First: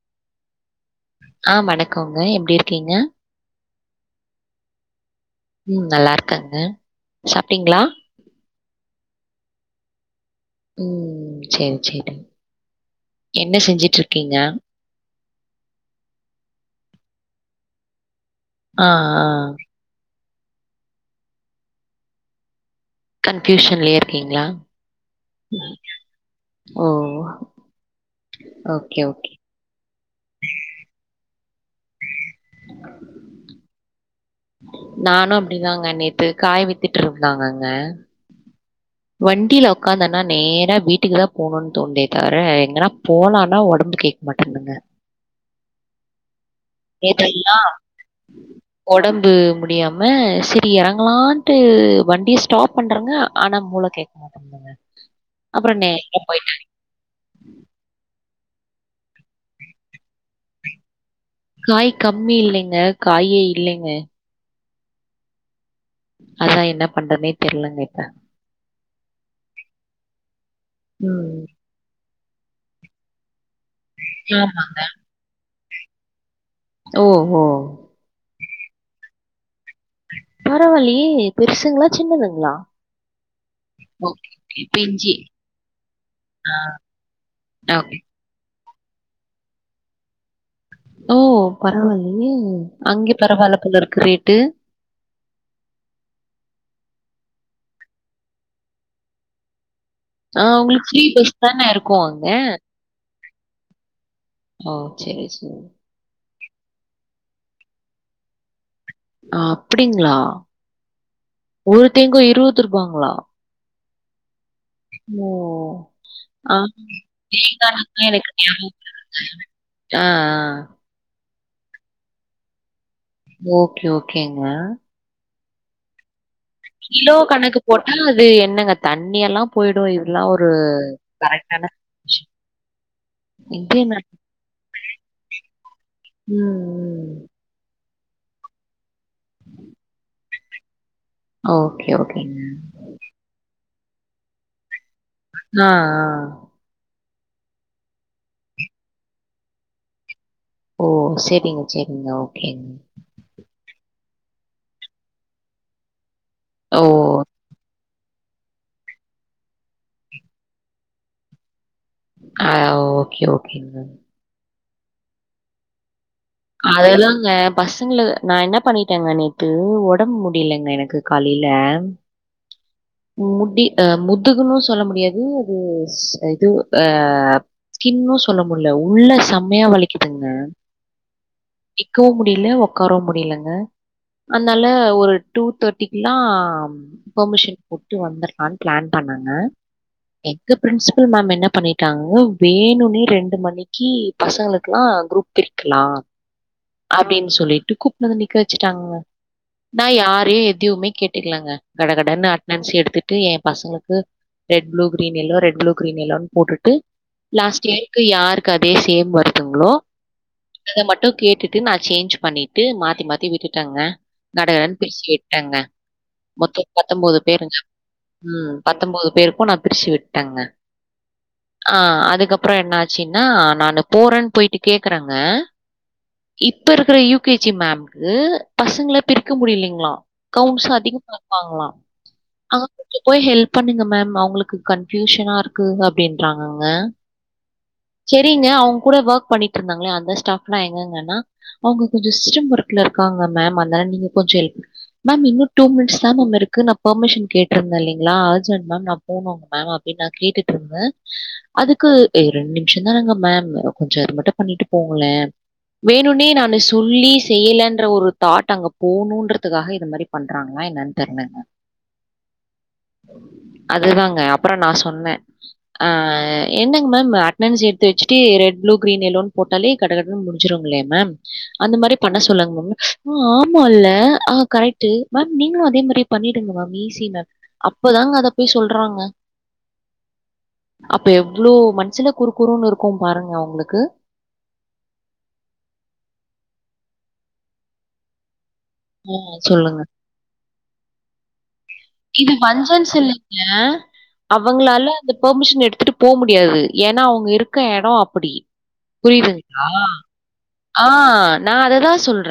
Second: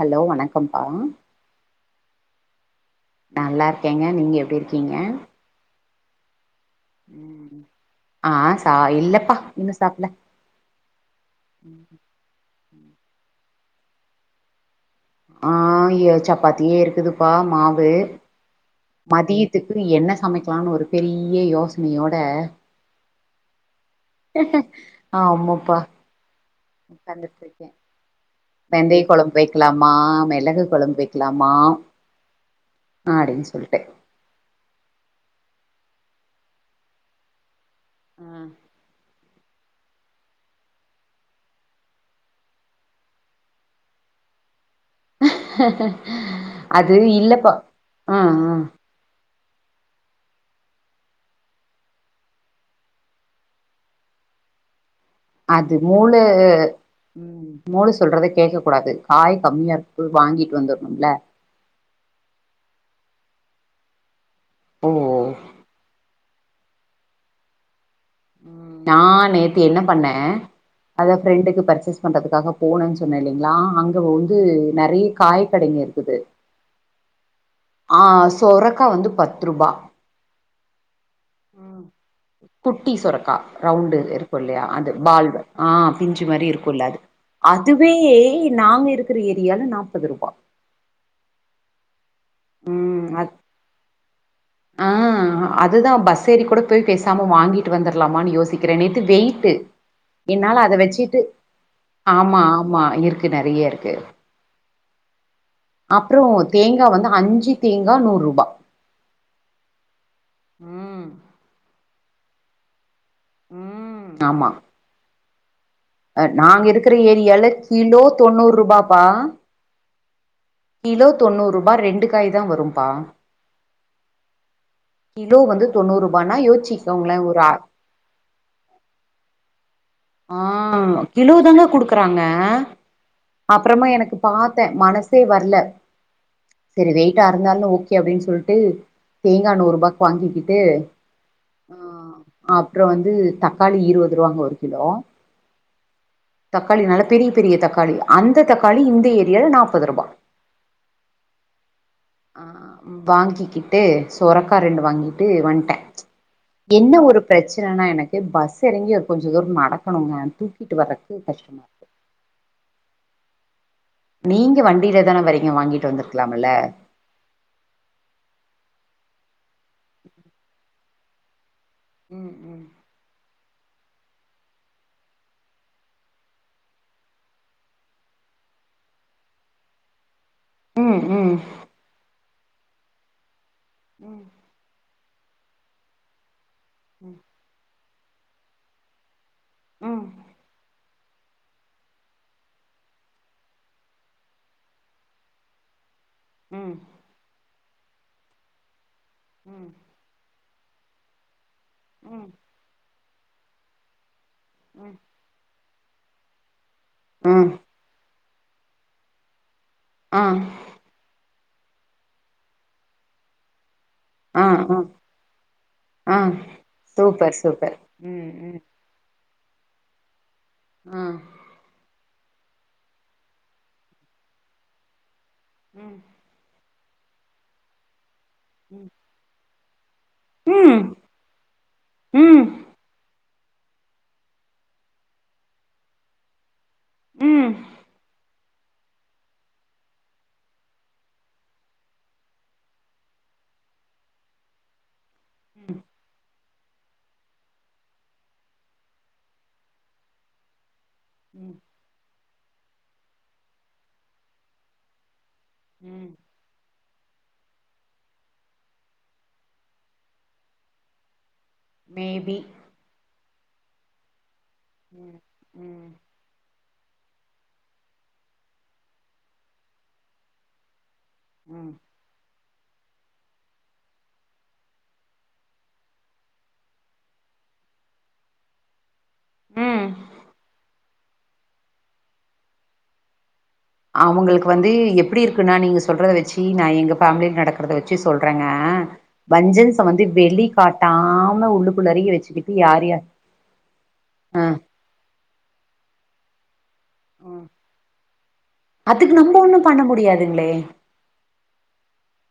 Hello வணக்கம்ப்பா க்கோங்க எப்டி இருக்கீங்க நல்லாருக்கேங்க நீங்க எப்டி இருக்கீங்க ம் நல்லாருக்கங்க ம் ஆ சா இல்லப்பா இன்னு சாப்பல ம் சேரி சேரி என்ன செஞ்சுட்ருக்கீங்க ஆ ய சப்பாத்தியே இருக்குதுப்பா மாவு ஆ, ஆ. மதியத்துக்கு என்ன சமைக்கலாம்னு ஒரு பெரிய யோசனையோட கன்ஃபியூஷன்லே ஆமாப்பா ஓ! உக்காந்துட்ருக்கே ஓகே, வெந்தய ஓகே. கொழம்பு வைக்கலாமா மெளகு கொழம்பு வைக்கலாமா அ அப்டின்னு சொல்ட்டு நானு அப்டிதாங்க நேத்து காய் வித்துட்ருந்தாங்க அ வண்டில உக்க்காந்தனா நேரா வீட்டுக்கு தா போகணும்னு தோனுதே தவிர எங்கன்னா போலாம்னா ஒடம்பு கேட்க மாட்டேந்துங்க அது இல்லப்பா நேத்தெல்லாம் ஆ ஆ ஒடம்பு முடியாம சரி எறங்கலாம்ட்டு வண்டியை ஸ்டாப் பண்றங்க ஆனா மூள கேக்க ஓகே முந்துங்க அது மூள ம் மூள சொல்றதக் கேக்க கூடாது காய் கம்மியா இருக்கு வாங்கிட்டு வந்துரணும்ல காய் கம்மி இல்லைங்க காயே இல்லைங்க ஓ ஓ அதா என்ன பண்றனே தெரியலங்க இப்ப நா நேத்து என்ன பண்ணே அத ம். ஃப்ரெண்டுக்கு பர்ச்சேஸ் பண்றதுக்காக போகணும்ன்னு சொன்னேல யா அங்க வந்து ஆமா. நெறைய காய் கடைங்க இருக்குது ஓஹோ பத்ரூபா பரவால்லயே! பெருசுங்களா? சின்னதுங்களா? குட்டி சுரக்கா ரவுண்டு ஓகே, இருக்கு ஓகே. இல்லையா அது பிஞ்சி. பால் ஆ பிஞ்சு மாரி ஆ இருக்கும்ல அது அதுவே ஓகே. நாங்க இருக்கிற ஏரியால நாற்பது ரூபா ஓ பரவாயில்லையே ம் அங்கே அ பரவாயில்ல போலருக்கு ரேட்டு ஆ அதுதா பஸ் ஏறி கூட போய் பேசாம வாங்கிட்டு வந்துடலாமான்னு யோசிக்கிறே நேத்து வெயிட்டு ஆ என்னால அத உங்களுக்கு ஃப்ரீ வச்சிட்டு பஸ் தானே இருக்கும் அங்க? ஆமா ஆமா இருக்கு நெறையருக்கு ஆ செரி செரி தேங்கா வந்து அஞ்சி தேங்கா நூறூபா அப்டிங்ளா ஒரு தேங்கா இருவத் ரூபாங்ளா ம் ஆமா ஓ அஹ் அ நாங்க இருக்கிற ஏரியால தேங்கானதா கிலோ எனக்கு தொண்ணூறு நியாபகோ ரூபாப்பா வருது ஆ ஆ கிலோ தொண்ணூறூபா ரெண்டு காய் தா வரும்பா ஓகே ஓகேங்க கிலோ வந்து தொண்ணூறு ரூபானா கிலோ யோசிச்சுக்கோங்களே ஒரு ஆ கணக்கு போட்டா அது என்னங்க தண்ணி எல்லா போய்டு ஆ கிலோ தாங்க குடுக்கறாங்க விஷயம். இது அப்றமா என்ன எனக்கு பாத்தே மனசே வர்ல ம், செரி ம். வெயிட்டா இருந்தாலு ஓகே அப்டின் சொல்ட்டு தேங்கா நூறுபாக் வாங்கிக்கிட்டு அ ஓகே, ஓகேங்க. அப்றோ வந்து தக்காளி இருவது ரூவாங்க ஒரு கிலோ ஆ ஆ தக்காளி நல்ல பெரிய பெரிய தக்காளி அந்த தக்காளி இந்த ஏரியால நாப்பது ரூபா ஓ செரிங்க ஆ வாங்கிக் கிட்டு சொரக்கா ரெண்டு வாங்கிட்டு வன்ட்டே ஓ! என்ன ஒரு பிரச்சனனா எனக் டே பஸ் எறங்கி ஒரு கொஞ்சோ தூரோ நடக்கணுங்க தூக்கிட்டு வறத்க்கு கஷ்டமா இருக்கு ஆ ஓகே ஓகேங்க நீங்க வண்டில தான வரீங்க வாங்கிட் வந்துரு அதெல்லங்க பசங்கள நா என்ன பண்ணிடேங்க நேத்து ஒடம் முடியலங்க எனக்கு காலில ம் ம் முட்டி அ முதுகுன்னு சொல்ல முடியாது அது ஸ் இது அ ஸ்கின்னு சொல்ல முட்ல உள்ள செம்மையா வலிக்கிதுங் க ம் நிக்கவு முடியில ஒக்காரவு முடியலங்க ம் அதனால ஒரு டூ தேட்டிக்கில்லா பேமிஷன் வுட்டு வந்தர்லான் பிளான் பண்ணங்க ம் எங்க பிரின்ஸ் பில் மேம் என்ன பண்ணிட்டாங்க வேனுனே ரெண்டு மணிக்கு பசங்களுக்லா குரூப் பிரிக்கலா ம் ம் அப்டின் சொல்லிட்டு கூப்டுனு வந்து நிக்க வச்சுட்டாங்க நா யாரே எதுவுமே கேட்டுக்லங்க கட ம் ம் கடன்னு எடுத்துட்டு எ பசங்ளுக்கு ரெட் ப்ளூ ம் green yellow red blue green எல்லோன் போட்டுட்டு ம் லாஸ்ட் இயருக்கு யாருக்கு அதே சேம் வருதுங்ளோ ஆ அத மட்டு கேட்டு டு நா சேஞ்ச் பண்ணிட்டு மாத்தி மாத்தி விட்டுடங்க ஆ கட ஆ கடன் பேசி விட்டங்க ஆ மொத்தோ பத்தொம்போது பேருங்க ம் பத்தொம்போது பேரு போனா பிரிச்சி விட்டங்க ஆ ஆ அதுக் கப்றோ என்னாச்சினா நா போறன் போய்ட்டு கேக்கறங்க ம் இப்ப இருக்கிற யூ கே ஜி மேம்கு ம் பசங்கள பிரிக்க முடியலைங்ளா கவுண்ஸ் ம் அதிக பாக்வாங்ளா ம் போய் ஹெல்ப் பண்ணுங்க மேம் அவுங்களுக்கு கன்ஃபியூஷனாருக்கு அப்டின்றாங்க க ம் செரி ங்க அவுங் கூட வேக் பண்ணிட்ருந்தாங்கள அந்த ஸ்டாப்லா எங்கங்கனா அவுங்க கொஞ்சோ சிஸ்டம் ஒர்க்ல இருக்காங்க மே ம் அத்னால நீங்க கொஞ்சோ ஹெல்ப் மேம் இன்னு டூ மின்ஸ் தா மேம் இருக்கு நா பேமிஷன் கேட்டிருந்த இல்லைங்ளா அர்ஜென்ட் மேம் நா போனுங் மேம் அப்டின் நா கேட்டுட்ருந்த ம் அதுக்கு ஏ ரெண்டு நிமிஷ தானங்க மேம் கொஞ்சோ இது மட்டு பண்ணிட்டு போங்கள ம் வேணுன்னே நானு சொல்லி செய்யலன்ற ஒரு தாட் அங்க போணுன்றதுக்காக இது மாரி பண்றாங்களா என்னன்னு தெர்லங்க மே பி அதுதாங்க அப்பறோ நா சொன்ன ம் ஆ ம் என்னங்க மேம் அட்னன்ஸ் எடுத்து வச்சுட்டு ரெட் ப்ளூ கிரீன் எல்லோன்னு போட்டாலே கட கடனு முடிஞ்சுருங்களே மேம் ம் அந்த மாரி பண்ண சொல்லுங்க மேம் ஆ ஆமா இல்ல ஆ கரெக்ட்டு மேம் நீங்களு அதே மாரி பண்ணிட் டுங்க மேம் ஈஸி மேம் அப்பதாங்க அத போய் சொல்றாங்க ம் அப்ப எவ்ளோ மன்சுல குறு குறுன்னு இருக்கு பாருங்க அவுங்களுக் அவுங்களுக்கு வந்து எப்டி இருக்குன்னா நீங்க சொல்றத வச்சி நா எங்க ஃபேமில நடக்கறத வச்சி சொல்றங்க ஆ ஆ சொல்லுங்க. வஞ்சன்ஸ வந்து வெளி காட்டாம உள்ளுக்குள்ளாறயே வச்சுட்டு யார் யார் ஆ ஆ அவங்களால அந்த பெர்மிஷன் எடுத்துட்டு போ முடியாது ஏனா அவங்க இருக்க எடோ அப்பிடி அதுக்கு நம்ம ஒண்ணு புரியுதுங்களா பண்ண முடியாதுங்களே ஆ நா அததா சொல்ற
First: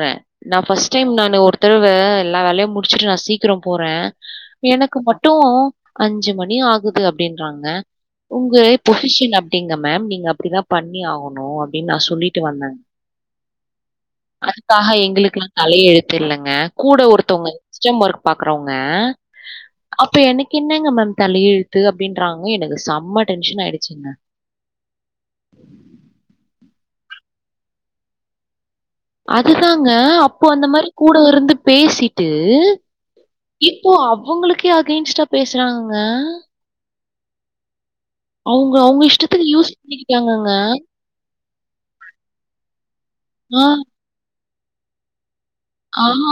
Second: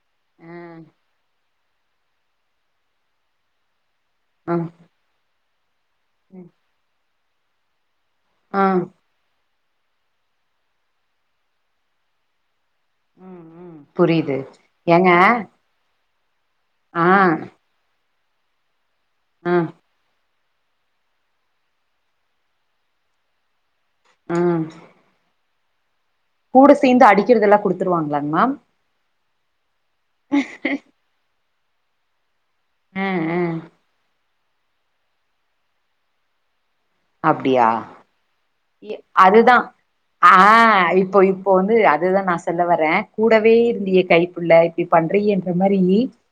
ஆ நா ஃபஸ்ட் டைம் நானு ஒரு தரவ எல்லா வேலையு முடிச்சிட்டு நா சீக்கிரோ போற எனக்கு மட்டு அஞ்சு மணி ஆகுது அப்டின்றாங்க உங்க ஆ ம். பொசிஷன் அப் டிங்க மேம் நீங்க அப்டிதா பண்ணி ஆகணு அப்டின்னு நா சொல்லிட்டு வந்த ம். புரியுது அதுக்காக ஏங்க எங்களுக்கெல்லா தலையெழுத் தெர்லங்க கூட ஆ ஒருத்தவங்க சிஸ்டம் ஒர்க் பாக்குறவங்க ஆ அப்ப எனக் என்னங்க மேம் தலயெழுத்து அப்டின்றாங்க எனக்கு செம்ம டென்ஷன் ஆயிடு ம் கூட சேந்து அடிக்கிறதெல்லா குடுத்துருவாங்களாங்க மேம் அதுதாங்க அப்போ அந்த மாரி கூட இருந்து பேசிட்டு டு ம். ம். இப்போ அவுங்களுக்கே அகெயின்ஸ்ட்டா பேசுறாங்கங்க அப்டியா அவுங்க எ அவுங்க இஷ்டத்துக்கு அதுதா யூஸ் பண்ணி ஆ இப்போ இப்போ வந்து அதுதா நா சொல்ல வர கூடவே ஆ, இருந்தியே கை புள்ள இப்டி பண்றீயே ஆஹ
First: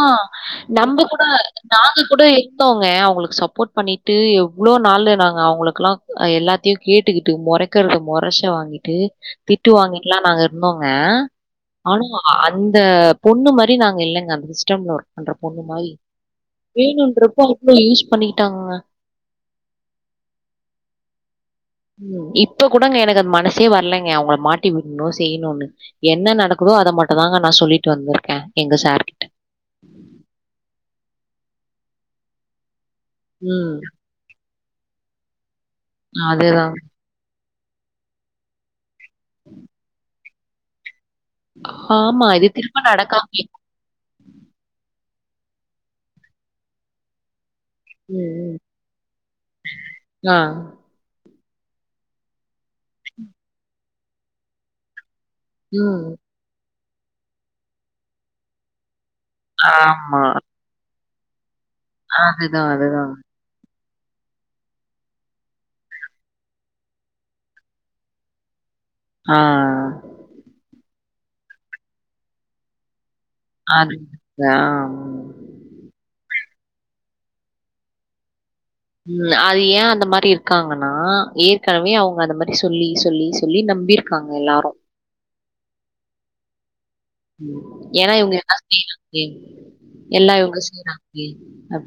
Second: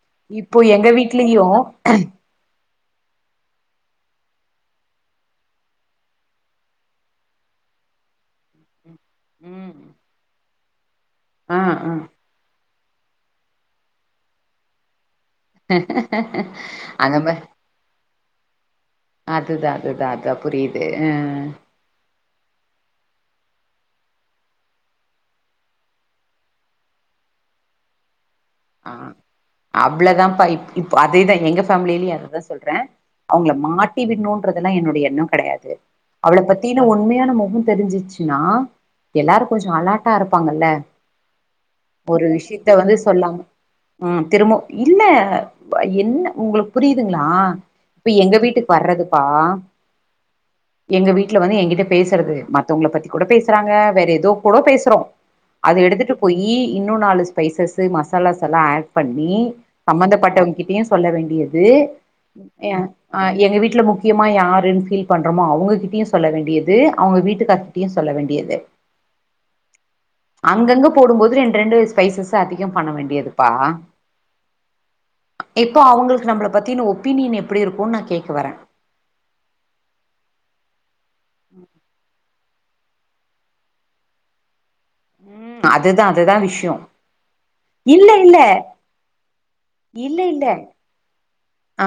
நம்ப கூட வீட்லயு நாங்க கூட இருந்தோங்க அவுங்களுக்கு சப்போட் பண்ணிட் ட்டு எவ்ளோ நாளு நாங்க அவுங்களுக்கெல்லா எல்லாத்தையு கேட்டுக்கிட்டு மொறைக்கறத மொறச்ச வாங்கிட் டு திட்டு ம் வாங்கிட்டுலா நாங்க இருந்தோங்க ஆ ஆ ஆனா அந்த பொண்ணு மாரி நாங்க இல்லங்க அந்த சிஸ்டம்ல ஒர்க் பண்ற பொண்ணு மாரி அந்த மா வேணுன்றப்போ அவுங்க யூஸ் பண்ணிக்கிட்டாங்கங்க அதுதா அதுதா அதுதா புரியுது ஆ ம் இப்ப கூடங்க எனக்கு அது மனசே வர்லைங்க அவுங்கள மாட்டி விட்ணு செய்யணுன்னு என்ன நடக்கணு ஓ அத மட்டுந்தாங்க நா சொல்லிட்டு வந்துருக்க ஆ அவ்ளதாப்பா இப் இப்ப அதேதா எங்க ஃபேமிலிலயு அததா சொல்ற அவுங்கள ம். மாட்டி விட்ணுன்றதெல்லா என்னோடைய எண்ணோ கெடையாது அவள அதுதான். பத்தின உண்மையான முகம் தெரிஞ்சிச்சுன்னா எல்லாரு கொஞ்சோ அலாட்டா இருப்பாங்கல்ல ஒரு ஆமா. இது விஷயத்த திரும்ப வந்து சொல்லாங்க நடக்காமயே ம் திரும்போ இல்ல என்ன உங்களுக்கு புரியுதுங்களா இப்ப ம், எங்க ம். வீட்டுக்கு வர்றதுப்பா ஆ. எங்க வீ ட்ல வந்து எங்கிட்ட பேசுறது மத்தவங்கள பத்தி கூட பேசுறாங்க வேற எதோ கூட பேசுறோ அத ம். எடுத்துட்டு போயி இன்னு நாலு ஸ்பைசஸ் மசாலாஸ் எல்லா ஆட் பண்ணி ஆமா. சம்பந்தப்பட்டவங்கக்கிட்டயு சொல்ல வேண்டிய து அதுதான், ஏ அதுதான். ஆ எங்க வீட்ல முக் கியமா யாருன்னு ஃபீல் பண்றோமோ அவங்கக்கிட்டயு சொல்ல வேண்டியது அவுங்க வீட்டுக்கார்கிட்டயு சொல்ல வேண்டியது ஆ போடுபோது ரெண்டு ரெண்டு ஸ்பைசஸ் ‌‌‌‌ அதிகம் பண்ண வேண்டியது பா அது ஆ. இப்போ அவுங்களுக்கு நம்மள பத்தின ஒப்பீனியன் எப்டி இருக்கும்னு நா கேக்க வறே ம் அது ஏ அந்த மாரி இருக்காங்கன்னா ஏற்கனவே அவுங்க அந்த மாரி சொல்லி சொல்லி சொல்லி நம்பியிருக்காங்க எல்லாரு ம் அதுதா அதுதா விஷியோ ம் ஏனா இவுங்க எல்லா செய்யலா ஏங் இல்ல எல்லா இல்ல இவுங்க செய்யறாங் ஆ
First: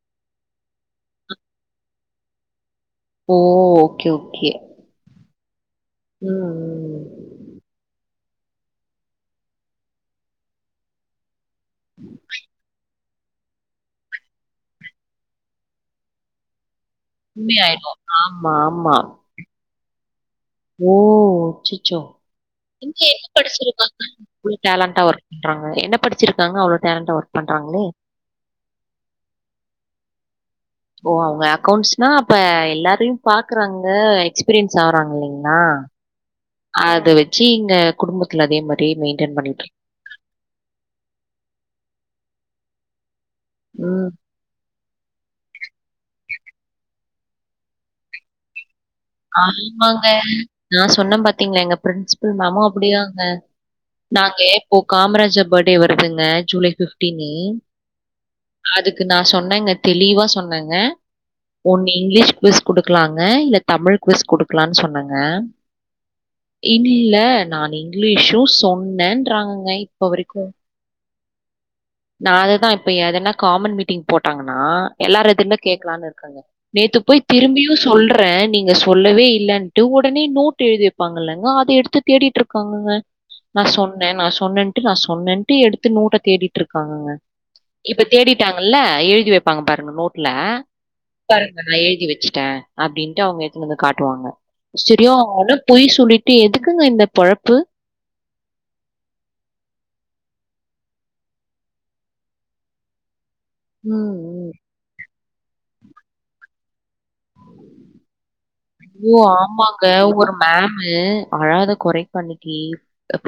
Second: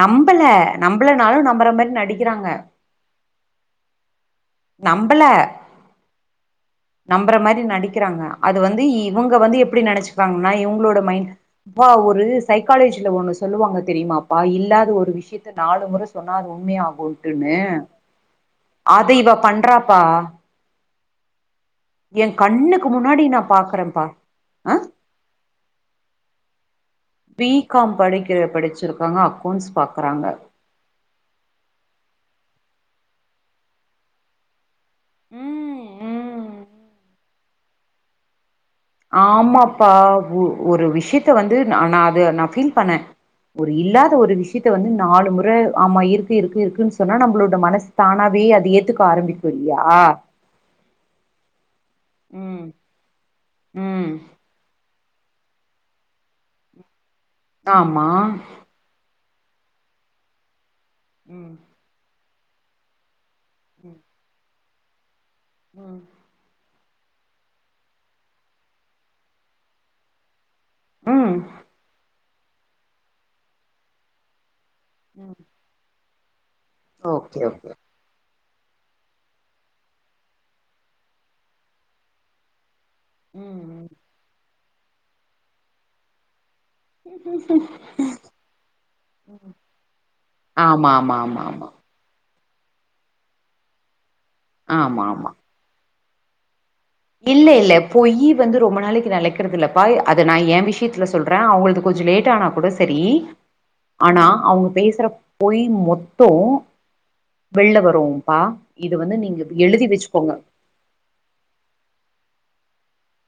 நம்பள நம்பளனாலு நம்பற மாரி நடிக்கிறாங்க ஓ ஓகே ஓகே. நம்பல ம் ம் நம்புற மாரி நடிக்கிறாங்க அது வந்து இவுங்க வந்து எப்டி நெனைச்சுக்குவாங்கனா இவுங்களோட மைண்ட் இப்பா ஒரு சைக்காலஜி ஒண்ணு சொல்லுவாங்க தெரியுமாப்பா இல்லாத ஒரு விஷியத்த நாலு முற சொன்னா அது உண்மையா ஆகு போட்டுன்னு உண்மையாயிடும். ஆமா, ஆமா. அவ ‌ இவ பண்றாப்பா ஓ அச்சச்சோ எ கண்ணுக்கு இங்க முன்னாடி எதே நா படிச்சிருக்காங்க பாக்குறேன்ப்பா இவ்ளோ ஆ டேலண்டா ஒர்க் பண்றாங்க என்ன படிச்சிருக்காங்க அவ்ளோ டேலண்டா ஒர்க் பி பண்றாங்களே! காம் படிக்க ‌ படிச்சிருக்காங்க அக்கௌன்ஸ் பாக்குறாங்க ஓ அவுங்க அக்கௌண்ட்ஸ்னா அப்ப எல்லாரையு பாக்குறாங்க எக்ஸ்பீரியன் சாறாங்க இல்லிங்களா ம் ம் அத வெச்சி இங்க குடும்பத்துல அதே மாரி மெயின்டெயின் பண்ணிட்டு இருக் ஆமாப்பா ஒரு விஷியத்த வந்து நா அது நா ஃபீல் பண்ணே ஒரு ம். இல்லாத ஒரு விஷியத்த வந்து நாளு ‌முற ஆமா இருக்கு இருக்கு இருக்குன்னு ‌ சொன்னா நம்மளோட மனசு தானாவே அது ஏத்துக் ஆமாங்க நா சொன்ன பாத்தீங்களா எங்க பிரின்சிபல் ம் மேமும் அப்டிதாங்க ம் நாங்கே இப்போ காமராஜர் பர்த்டே வருதுங்க ஜுலை பிஃப் டீனி ஆமா அப்டின்னு அதுக்கு நா சொன்னேங்க தெளிவா சொன்னங்க ம் ஒண்ணு இங்கிலீஷ் குவிஸ் குடுக்கலாங்க இல்ல தமிழ் குவிஸ் குடுக்கலான்னு சொன்னங்க ஆ ம் இல்ல நானு இங்கிலீஷு சொன்னேன்றாங்கங்க இப்ப வரைக்கு உம் நா அதுதா இப்ப எதுனா காமன் மீட்டிங் போட்டாங்கன்னா எல்லார் ம். எதுர்ல கேக்கலாம்னு இருக்கேங்க நேத்து போய் ஓகே ஓகே திரும்பியு சொல்றே நீங்க நீங்க சொல்லவே இல்லன்ட்டு ஒடனே நோட் எழுதி வெப்பாங்கலங்க அத ‌ எடுத்து தேடிட்டு இருக்காங்கங்க நா ம் சொன்ன நா சொன்னேன்ட்டு நா சொன்னேன்ட்டு எடுத்து நோட்ட தேடிட்டு இருக் காங்கங்க ம். இப்ப தேடிட்டாங்கல்ல எழுதி வைப்பாங்க பாருங்க நோட்டு்ல ஆமா ஆமா ஆமா ஆமா பண்ணத ஏழுதி வெச்சி டே அப்டின்ட்டு அவுங்க எடுத்துனு வந்து காட்டுவாங்க ஆமா ஆமா சரியன பொய் சொல்லிட்டு எது இல்ல இல்ல பொய்யி வந்து ரொம்ப நாளைக்கு நெலைக்கறது இல்ல பா நா‌‌‌‌ என் விஷியத்துல சொல்றே அவுங்களுது கொஞ்சோ லேட் ஆனா கூட செரி ம், ஆனா ம். அவுங்க பேசுற பொய் மொத்தோ வெள்ள வரு ஐயோ ஆமாங்க ஒரு மேமு அழாத கொறைப்பணிக்கி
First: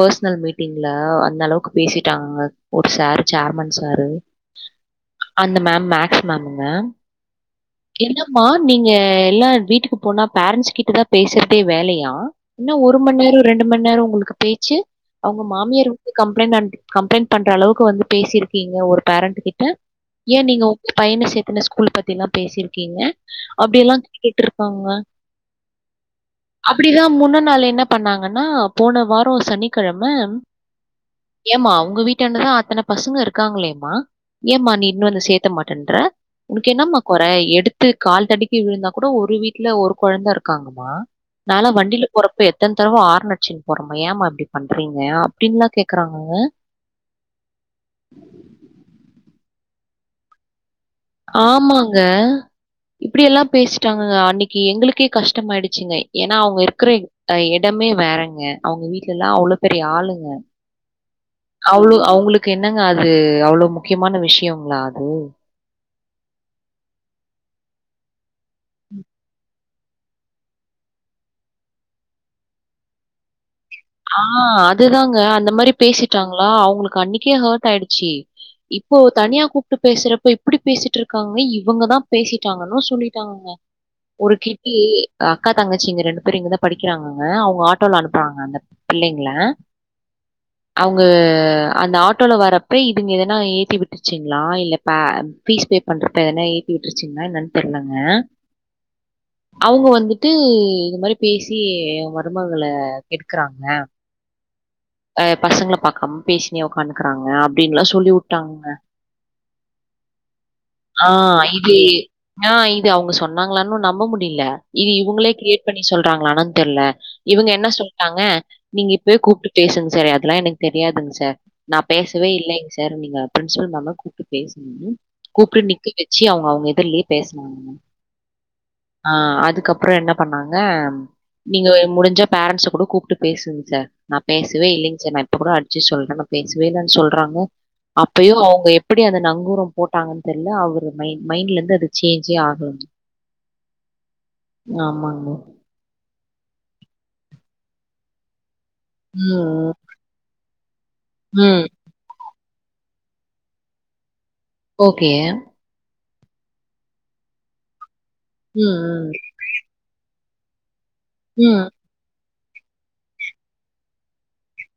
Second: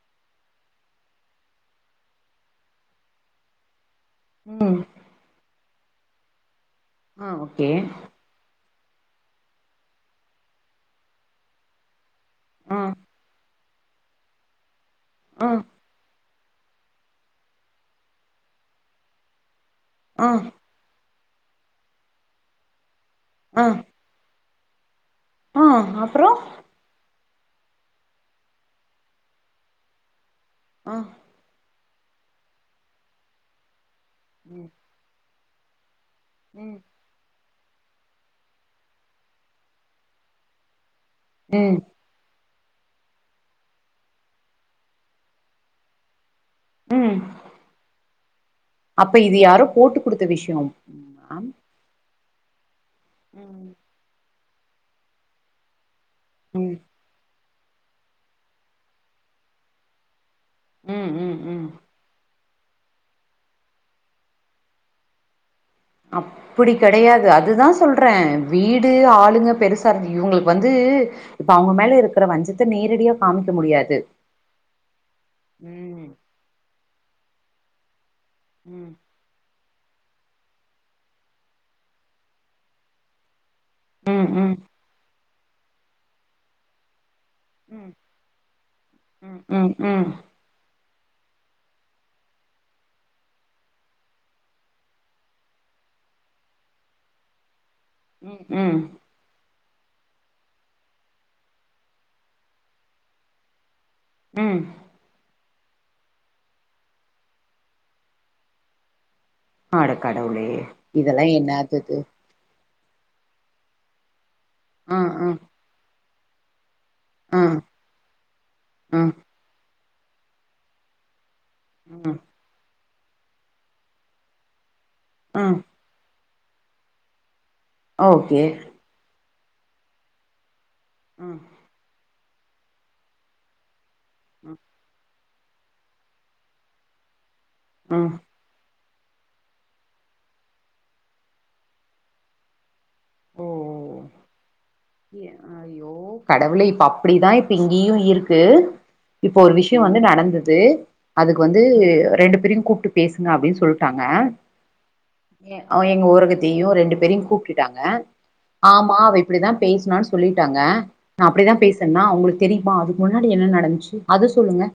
பர்ஸ்னல் மீட்டிங்ல அந்த அளவுக்கு பேசிட்டாங்கங்க ஒரு சார் சேர்மன் சார் ஆ ம் அந்த மேம் மேக்ஸ் மேமுங்க ஆ ஒக் என்னம்மா நீங்க எல்லா வீட்டுக்கு போனா பேரன்ஸ் கிட்ட தா பேசறதே வேலையா என்ன ஆ ஒரு மணி நேரோ ரெண்டு மணி நேரோ உங்குளுக்கு பேச்சு அவுங்க ஆ மாமியார் வந்து கம் பிளைன் கம்ளைண்ட் பண்ற அளவுக்கு வந்து பேசிருக்கீங்க ஒரு பேரண்ட் கிட்ட ஆ ஏன்‌ நீங்க உங்ளுக் பையண சேத்துன ஸ்கூல் பத்தி எல்லா பேசிருக்கீங்க ஆ அப்டியெல்லா கேட்டுருக்காங்க ஆ அப்றோ அப்டிதா முன்னன் நாள் என்ன பண்ணாங்கன்னா போன வாரோ சனிக்கெழம ஆ ஏமா உங்க வீட்டன்டதா அத்தன பசங்க இருக்காங்களேம்மா ம் ஏமா நீ இன்னு வந்து சேத்த மாட்டேன்ற ம் உன்க்கென்னம்மா கொற எடுத்து கால் தடிக்கி விழுந்தா கூட ஒரு வீட்ல ஒரு கொழந்த இருக்காங்கம்மா நாலா ம் வண்டில போறப்ப எத் தன் தர்வ ஆரன் அடிச்சுன் போறேமா ஏமா இப்டி பண்றீங்க அப்டின்லா கேக்குறாங்கங்க ம் அப்ப இது யாரோ போட்டு குடுத்த விஷ்யோ ஆமாங்க இப்டி எல்லா ம் பேசிட்டாங்க அன்னிக் எங்களுக்கே கஷ்டம் ஆயிடுச்சுங்க ஏனா அவுங்க ம் இருக்கிறேன் ஆ எத் டமே வேறங்க அவுங்க வீட்லலா அவ்ளோ பெரிய ஆளுங்க ம் ம் ம் அவ்ளோ அவங்களுக்கு என்னங்க அது அவ்ளோ முக்கியமான விஷ்யங்களா அது அப்பிடி கெடையாது அதுதா சொல்றே வீடு ஆளுங்க பெருஸ் பார் இவுங்குளுக்கு வந்து இப்ப அவுங்க மேல இருக்கற வஞ்சத்த நேரடியா காம் ஆ அதுதாங்க அந்த மாரி ம் பேசிட்டாங்களா அவங்குளுக்கு அன்னிக்கே ஹர்ட் ஆயிடுச்சி ம் இப்போ தனியா கூப் ட்டு பேசுறப்ப எப்டி பேசிட்ருக்காங்க இவங்கதா பேசிட்டாங்கன்னு சொல்லிட்டாங்கங்க ம் ஒரு ம் கிட்டி அக்கா தங்கச்சிங்க ரெண்டு பேர் இங்கதா படிக்கிறாங்க ஆ அவுங்க ம் ஆட்டோல அனுப்புவாங்க அந்தட் ம் ம் ம் அவுங்க அந்த ஆட்டோல வர்றப்ப இதுங்க எதனா ஏத்தி விட்டுச்சிங்ளா இல்ல பே பீஸ் பே பண்றப்ப எதனா ஏத்தி விட்ருச்சீங்னா என்னன் தெர்லங்க ம் ம் அவுங்க வந்துட்டு இது மாரி பேசி மருமகள கெடுக்றாங்க ம் அ பசங்கள பாக்காம் பேஷினே ஒக்காணுக்கறாங்க அப்டின்லா சொல்லி வுட்டாங்க அட கடவுளே ஆ இதெல்லா இது என்னாத்தது நா இ து அவுங்க சொன்னாங்களானு நம்ப முடில இல்லி ஆ ஆ இவுங்களே கிரியேட் பண்ணி சொல்றாங்களான் னு தெர்லே ஆ இவங்க என்ன சொல்ட்டாங்க நீங்க ஆ ம் இப்பவே கூப்ட்டு பேசுங்க சார் அதெல்லா எனக்கு தெரியாதுங் சார் நா பேசவே இல்லைங் சார் நீங்க பிரின்சிபல் மேம கூப்ட்டு பேசுங்கனு ம் கூப்ட்டு நிக்க வச் சி அவுங்க அவுங்க எதுர்லயே பேசுனாங்க ஓகே ஆ அதுக்கப்புற என்ன பண்ணாங் னா ம் நீங்க முடிஞ்சா பேரண்ட்ஸ கூட கூப்ட்டு பேசுங்க சார் நா ம் பேசவே இல்லிங் சார் நா இப் ப கூட அச்சி சொல்றே பேசவே இல்லன் சொல்றாங்க ம் அப்பயு அவுங்க எப் ப்டி அந்த நங்கூரோ போட்டாங்கன் தெர்ல அவரு மைண் மைண்ட்லேந்து அது சேஞ்சே ஆகுலங் ஓ ஆமாங்க. கடவுளே இப்ப அப்டிதா இப்ப இங்கேயு இருக்கு இப்ப ஒரு ம், விஷ்யோ வந்து நடந்தது அதுக்கு வந்து ம். ரெண்டு பேரியு கூப்ட்டு பேசுங்க அப்டின் சொல்ட்டாங்க ஓகே. எ அவ் எங்க ஒரு த்தையு ரெண்டு பேரையு கூப்டுட்டாங்க ம், ஆமா அவ ம். இப்டிதா பேசுனான் சொல்லிட்டாங்க நா அப்டிதா ம். பேசன்னா உங்ளுக் தெரியுமா அதுக்கு முன்னாடி என்ன நடந்த்ச்சு அத சொல்லுங்க